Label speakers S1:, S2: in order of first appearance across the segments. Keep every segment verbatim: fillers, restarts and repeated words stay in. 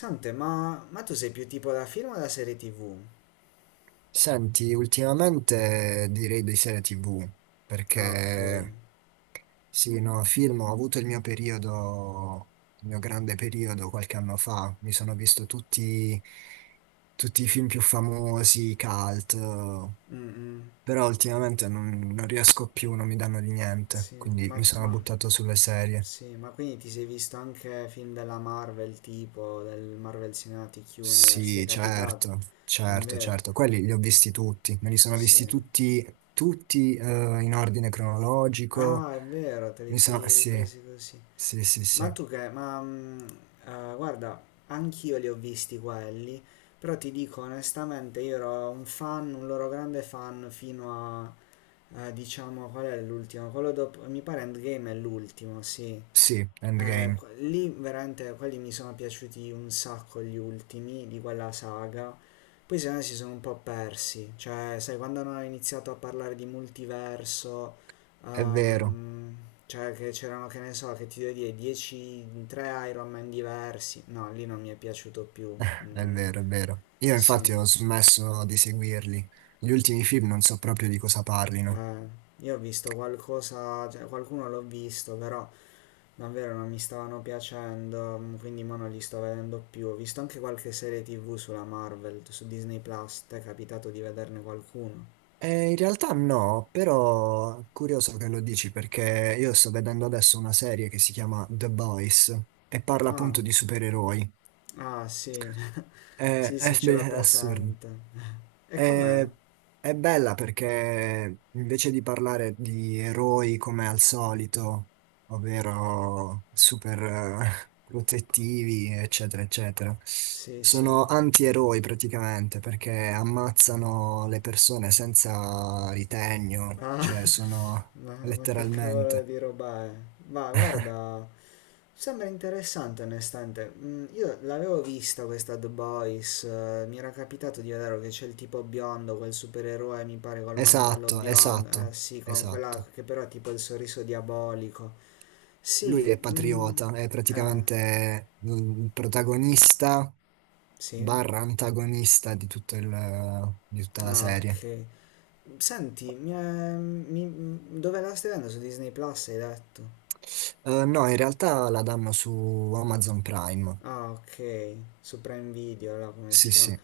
S1: Sante, ma, ma tu sei più tipo da film o da serie T V?
S2: Senti, ultimamente direi di serie ti vu,
S1: Ah, ok.
S2: perché sì, no, film, ho avuto il mio periodo, il mio grande periodo qualche anno fa, mi sono visto tutti, tutti i film più famosi, i cult,
S1: Mm, mm,
S2: però ultimamente non, non riesco più, non mi danno di niente,
S1: sì,
S2: quindi
S1: ma,
S2: mi sono
S1: ma,
S2: buttato sulle serie.
S1: sì, ma quindi ti sei visto anche film della Marvel, tipo del Marvel Cinematic Universe, ti è
S2: Sì,
S1: capitato?
S2: certo,
S1: È
S2: certo,
S1: vero,
S2: certo, quelli li ho visti tutti, me li sono
S1: sì.
S2: visti tutti, tutti eh, in ordine cronologico.
S1: Ah, è vero, te li
S2: Mi sa,
S1: sei
S2: sì,
S1: ripresi così.
S2: sì, sì,
S1: Ma
S2: sì,
S1: tu che, ma mm, eh, guarda, anch'io li ho visti quelli, però ti dico onestamente, io ero un fan, un loro grande fan fino a. Eh, diciamo qual è l'ultimo? Quello dopo, mi pare Endgame è l'ultimo, sì.
S2: sì,
S1: Eh,
S2: Endgame,
S1: qu- lì veramente quelli mi sono piaciuti un sacco gli ultimi di quella saga. Poi se no si sono un po' persi, cioè sai quando hanno iniziato a parlare di multiverso,
S2: è vero,
S1: ehm, cioè che c'erano che ne so, che ti devo dire dieci, tre Iron Man diversi, no, lì non mi è piaciuto più.
S2: è
S1: Mm,
S2: vero, è vero. Io
S1: sì,
S2: infatti ho smesso di seguirli. Gli ultimi film non so proprio di cosa parlino.
S1: Eh, io ho visto qualcosa, cioè, qualcuno l'ho visto, però. Davvero non mi stavano piacendo, mm, quindi mo non li sto vedendo più. Ho visto anche qualche serie T V sulla Marvel, su Disney Plus, ti è capitato di vederne qualcuno?
S2: Eh, in realtà no, però curioso che lo dici perché io sto vedendo adesso una serie che si chiama The Boys e parla
S1: Ah,
S2: appunto di supereroi.
S1: ah sì,
S2: Eh,
S1: sì sì
S2: È,
S1: ce
S2: be-
S1: l'ho
S2: è assurdo.
S1: presente. E com'è?
S2: È, è bella perché invece di parlare di eroi come al solito, ovvero super eh, protettivi, eccetera, eccetera,
S1: Sì sì.
S2: sono antieroi praticamente perché ammazzano le persone senza ritegno,
S1: Ah,
S2: cioè sono
S1: ma, ma che cavolo
S2: letteralmente.
S1: di roba è? Ma guarda, sembra interessante onestamente. Mm. Io l'avevo vista questa The Boys, eh, mi era capitato di vedere che c'è il tipo biondo, quel supereroe mi pare col mantello
S2: Esatto,
S1: biondo,
S2: esatto,
S1: eh sì, con quella
S2: esatto.
S1: che però ha tipo il sorriso diabolico.
S2: Lui
S1: Sì,
S2: è
S1: mm,
S2: patriota, è
S1: eh,
S2: praticamente mm, il protagonista,
S1: sì.
S2: barra antagonista di tutto il- di tutta la
S1: Ah,
S2: serie.
S1: ok. Senti, mi, è- mi- mm, dove la stai vedendo? Su Disney Plus hai detto?
S2: Eh, no, in realtà la danno su Amazon Prime.
S1: Ah, ok, su Prime Video, là come si
S2: Sì,
S1: chiama?
S2: sì,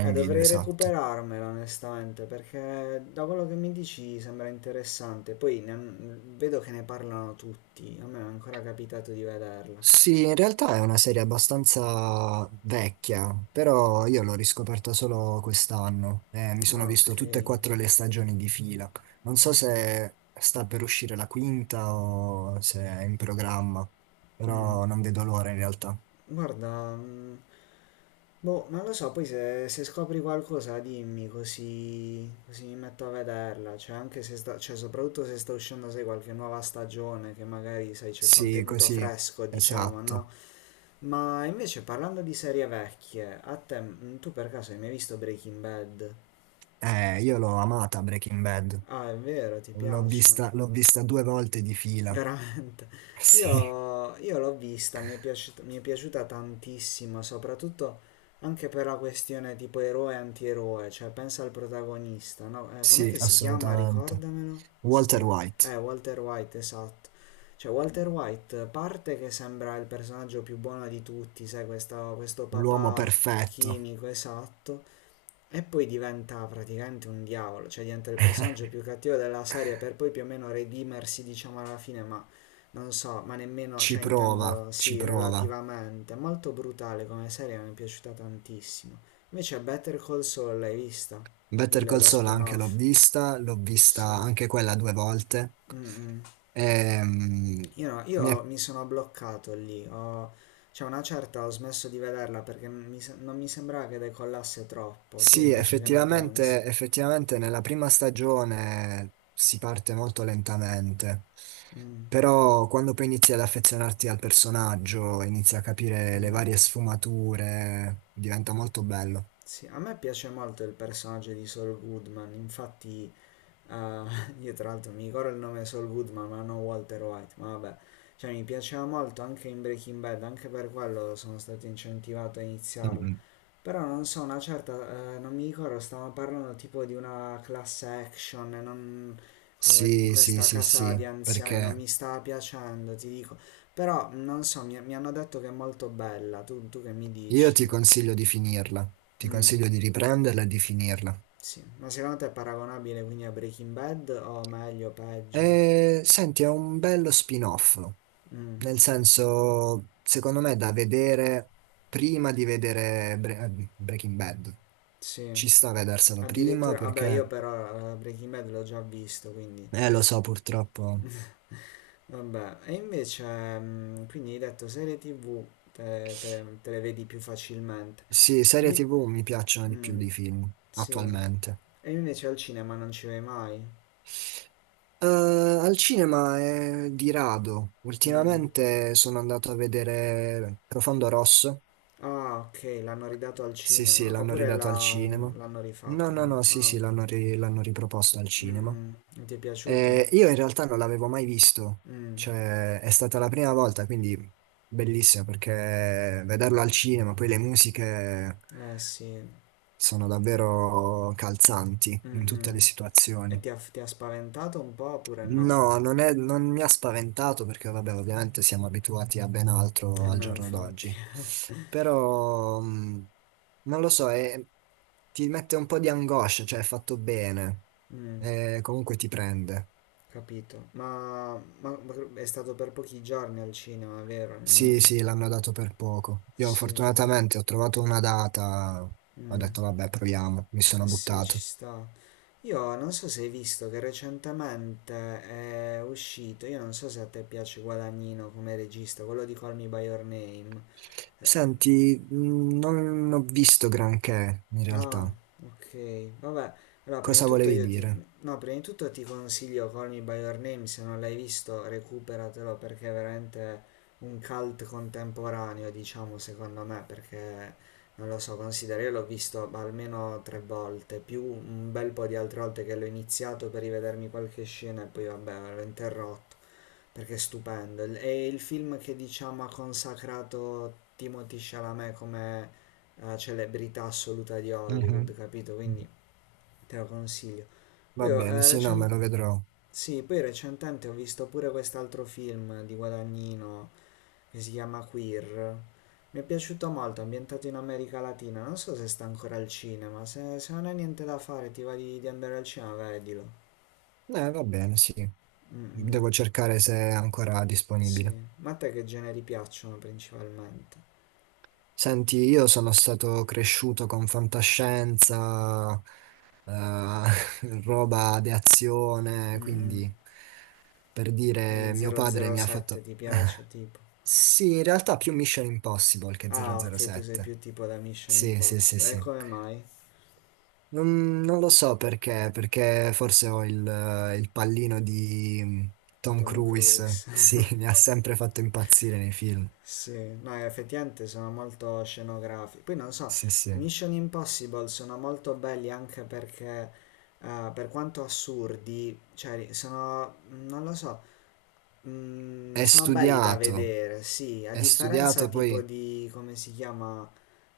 S1: Eh,
S2: Video,
S1: dovrei
S2: esatto.
S1: recuperarmela onestamente perché da quello che mi dici sembra interessante. Poi ne- vedo che ne parlano tutti, a me è ancora capitato di vederla.
S2: Sì, in realtà è una serie abbastanza vecchia, però io l'ho riscoperta solo quest'anno. Eh, mi sono visto
S1: Ok.
S2: tutte e quattro le stagioni di fila. Non so se sta per uscire la quinta o se è in programma,
S1: Mm.
S2: però non vedo l'ora in realtà.
S1: Guarda, mm, boh, non lo so, poi se, se scopri qualcosa dimmi così, così mi metto a vederla, cioè anche se sta, cioè soprattutto se sta uscendo, sai, qualche nuova stagione che magari, sai, c'è
S2: Sì,
S1: contenuto
S2: così,
S1: fresco, diciamo,
S2: esatto.
S1: no? Ma invece parlando di serie vecchie, a te, mm, tu per caso hai mai visto Breaking Bad?
S2: Eh, io l'ho amata Breaking Bad,
S1: Ah, è vero, ti
S2: l'ho
S1: piace?
S2: vista, l'ho vista due volte di fila.
S1: Veramente.
S2: Sì,
S1: Io, io l'ho vista, mi è piaciuta, mi è piaciuta tantissimo, soprattutto anche per la questione tipo eroe e antieroe, cioè pensa al protagonista, no? Eh, com'è
S2: sì,
S1: che si chiama?
S2: assolutamente.
S1: Ricordamelo. Se
S2: Walter
S1: te-
S2: White,
S1: Eh, Walter White, esatto. Cioè, Walter White parte che sembra il personaggio più buono di tutti, sai, questa- questo
S2: l'uomo
S1: papà
S2: perfetto,
S1: chimico, esatto. E poi diventa praticamente un diavolo, cioè diventa il personaggio più cattivo della serie per poi più o meno redimersi, diciamo, alla fine, ma non so, ma nemmeno,
S2: ci
S1: cioè
S2: prova,
S1: intendo
S2: ci
S1: sì,
S2: prova.
S1: relativamente. È molto brutale come serie, mi è piaciuta tantissimo. Invece Better Call Saul, l'hai vista?
S2: Better
S1: Il-
S2: Call
S1: lo
S2: Saul anche l'ho
S1: spin-off?
S2: vista, l'ho vista
S1: Sì.
S2: anche quella due volte.
S1: Mm, mm.
S2: Ehm,
S1: Io no,
S2: mi
S1: io
S2: è
S1: mi sono bloccato lì, ho, cioè una certa ho smesso di vederla perché mi se- non mi sembrava che decollasse troppo. Tu
S2: Sì,
S1: invece che ne pensi?
S2: effettivamente, effettivamente nella prima stagione si parte molto lentamente,
S1: Mm,
S2: però quando poi inizi ad affezionarti al personaggio, inizi a capire le
S1: mm.
S2: varie sfumature, diventa molto bello.
S1: Sì, a me piace molto il personaggio di Saul Goodman, infatti eh, io tra l'altro mi ricordo il nome Saul Goodman, ma non Walter White, ma vabbè, cioè mi piaceva molto anche in Breaking Bad, anche per quello sono stato incentivato a
S2: Mm.
S1: iniziarlo. Però non so, una certa, eh, non mi ricordo, stavamo parlando tipo di una class action, e non, come- di
S2: Sì, sì,
S1: questa
S2: sì,
S1: casa
S2: sì,
S1: di anziani, non
S2: perché
S1: mi stava piacendo, ti dico. Però non so, mi, mi hanno detto che è molto bella, tu, tu che mi
S2: io
S1: dici?
S2: ti consiglio di finirla, ti
S1: Mm.
S2: consiglio di riprenderla e di finirla.
S1: Sì, ma secondo te è paragonabile quindi a Breaking Bad o meglio, peggio?
S2: E senti, è un bello spin-off.
S1: Mm,
S2: Nel senso, secondo me è da vedere prima di vedere Bre- eh, Breaking Bad.
S1: sì,
S2: Ci sta a vederselo prima
S1: addirittura, vabbè io
S2: perché,
S1: però eh, Breaking Bad l'ho già visto, quindi
S2: eh, lo so purtroppo.
S1: vabbè. E invece, mm, quindi hai detto serie T V te, te le, te le vedi più facilmente.
S2: Sì, serie
S1: Di-
S2: ti vu mi piacciono di più
S1: mm,
S2: di film
S1: sì,
S2: attualmente.
S1: e invece al cinema non ci vai mai.
S2: Eh, al cinema è di rado.
S1: Mm.
S2: Ultimamente sono andato a vedere Profondo Rosso.
S1: Ah, ok, l'hanno ridato al
S2: Sì, sì,
S1: cinema,
S2: l'hanno
S1: oppure
S2: ridato al
S1: la-
S2: cinema.
S1: l'hanno
S2: No,
S1: rifatto,
S2: no,
S1: no?
S2: no, sì,
S1: Ah,
S2: sì, l'hanno ri- l'hanno riproposto al
S1: mm,
S2: cinema.
S1: mm. Non ti è piaciuto?
S2: Eh, io in realtà non l'avevo mai visto,
S1: Mm.
S2: cioè è stata la prima volta, quindi bellissima perché vederlo al cinema, poi le musiche
S1: Eh sì,
S2: sono davvero calzanti
S1: mm,
S2: in tutte
S1: mm.
S2: le
S1: E
S2: situazioni.
S1: ti ha, ti ha spaventato un po' oppure no?
S2: No, non è- non mi ha spaventato perché vabbè, ovviamente siamo abituati a ben
S1: Eh
S2: altro al
S1: no,
S2: giorno
S1: infatti.
S2: d'oggi, però mh, non lo so, è- ti mette un po' di angoscia, cioè è fatto bene,
S1: Mm,
S2: eh, comunque ti prende.
S1: capito. Ma, ma- ma è stato per pochi giorni al cinema, vero?
S2: Sì,
S1: Mm,
S2: sì, l'hanno dato per poco. Io
S1: sì.
S2: fortunatamente ho trovato una data, ho
S1: Mm,
S2: detto vabbè, proviamo, mi sono
S1: eh sì, ci
S2: buttato.
S1: sta. Io non so se hai visto che recentemente è uscito, io non so se a te piace Guadagnino come regista, quello di Call Me By Your Name.
S2: Senti, mh, non ho visto granché in
S1: Ah,
S2: realtà.
S1: ok. Vabbè, allora prima di
S2: Cosa
S1: tutto
S2: volevi
S1: io ti.
S2: dire?
S1: No, prima di tutto ti consiglio Call Me By Your Name, se non l'hai visto recuperatelo perché è veramente un cult contemporaneo, diciamo, secondo me, perché non lo so, considero, io l'ho visto almeno tre volte, più un bel po' di altre volte che l'ho iniziato per rivedermi qualche scena e poi vabbè, l'ho interrotto perché è stupendo. È il film che diciamo ha consacrato Timothy Chalamet come eh, celebrità assoluta di Hollywood,
S2: Mhm.
S1: capito? Quindi te lo consiglio.
S2: Va
S1: Poi, ho,
S2: bene,
S1: eh,
S2: sì, no, me
S1: recen-
S2: lo vedrò.
S1: sì, poi recentemente ho visto pure quest'altro film di Guadagnino che si chiama Queer. Mi è piaciuto molto, ambientato in America Latina. Non so se sta ancora al cinema. Se, se non hai niente da fare, ti va di, di andare al cinema, vedilo.
S2: Eh, va bene, sì.
S1: Mm, mm,
S2: Devo cercare se è ancora
S1: sì.
S2: disponibile.
S1: Ma a te che generi piacciono principalmente?
S2: Senti, io sono stato cresciuto con fantascienza, eh, roba di azione,
S1: Mm.
S2: quindi per dire
S1: Quindi
S2: mio padre mi ha
S1: zero zero sette
S2: fatto...
S1: ti piace tipo.
S2: Sì, in realtà più Mission Impossible che
S1: Ah, ok, tu sei
S2: zero zero sette.
S1: più tipo da Mission
S2: Sì, sì, sì,
S1: Impossible. E
S2: sì.
S1: come mai?
S2: Non, non lo so perché, perché forse ho il, eh, il pallino di mm, Tom
S1: Tom
S2: Cruise.
S1: Cruise.
S2: Sì, mi ha sempre fatto impazzire nei film.
S1: Sì, no, effettivamente sono molto scenografici. Poi non so,
S2: Sì,
S1: i
S2: sì.
S1: Mission Impossible sono molto belli anche perché, eh, per quanto assurdi, cioè sono, non lo so, mm,
S2: È
S1: sono belli da
S2: studiato,
S1: vedere, sì, a
S2: è
S1: differenza
S2: studiato
S1: tipo
S2: poi...
S1: di, come si chiama?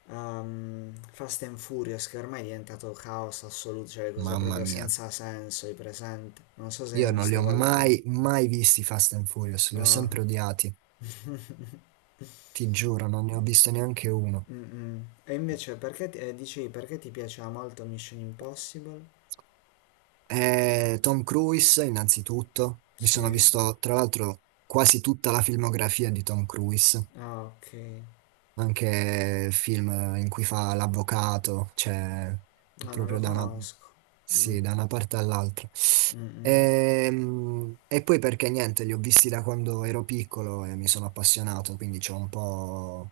S1: Um, Fast and Furious che ormai è diventato caos assoluto, cioè le cose
S2: Mamma
S1: proprio
S2: mia,
S1: senza senso, i presenti. Non so se ne hai
S2: io non li
S1: visto
S2: ho
S1: qualcuno.
S2: mai, mai visti i Fast and Furious, li ho
S1: No.
S2: sempre odiati, ti giuro, non ne ho visto neanche uno.
S1: Mm-mm. E invece perché ti, eh, dicevi perché ti piaceva molto Mission Impossible?
S2: Eh, Tom Cruise, innanzitutto, mi sono
S1: Sì.
S2: visto tra l'altro quasi tutta la filmografia di Tom Cruise,
S1: Ah, ok.
S2: anche film in cui fa l'avvocato, cioè
S1: No, non lo
S2: proprio da una,
S1: conosco. Mm.
S2: sì, da una parte all'altra.
S1: Mm-mm.
S2: Ehm, E, poi perché niente, li ho visti da quando ero piccolo e mi sono appassionato, quindi c'ho un po'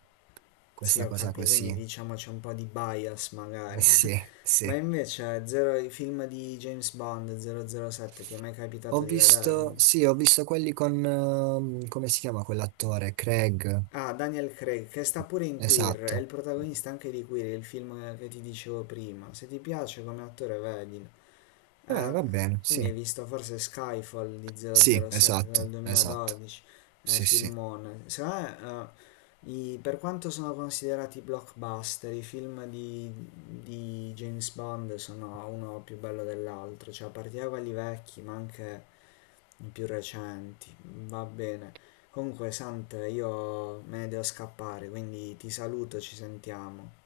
S1: Sì,
S2: questa
S1: ho
S2: cosa
S1: capito,
S2: così.
S1: quindi diciamo c'è un po' di bias
S2: Eh,
S1: magari.
S2: Sì,
S1: Ma
S2: sì.
S1: invece zero, i film di James Bond zero zero sette ti è mai
S2: Ho
S1: capitato di vederli?
S2: visto, sì, ho visto quelli con, ehm, come si chiama quell'attore? Craig,
S1: Ah, Daniel Craig, che sta pure in Queer, è il
S2: esatto.
S1: protagonista anche di Queer, il film che ti dicevo prima. Se ti piace come attore, vedilo.
S2: Eh,
S1: Eh,
S2: va bene, sì.
S1: quindi hai visto forse Skyfall di
S2: Sì,
S1: zero zero sette del
S2: esatto, esatto.
S1: duemiladodici, eh,
S2: Sì, sì.
S1: filmone. Secondo me, eh, i- per quanto sono considerati blockbuster, i film di, di, James Bond sono uno più bello dell'altro, cioè a partire da quelli vecchi, ma anche i più recenti, va bene. Comunque, Sante, io me ne devo scappare, quindi ti saluto, ci sentiamo.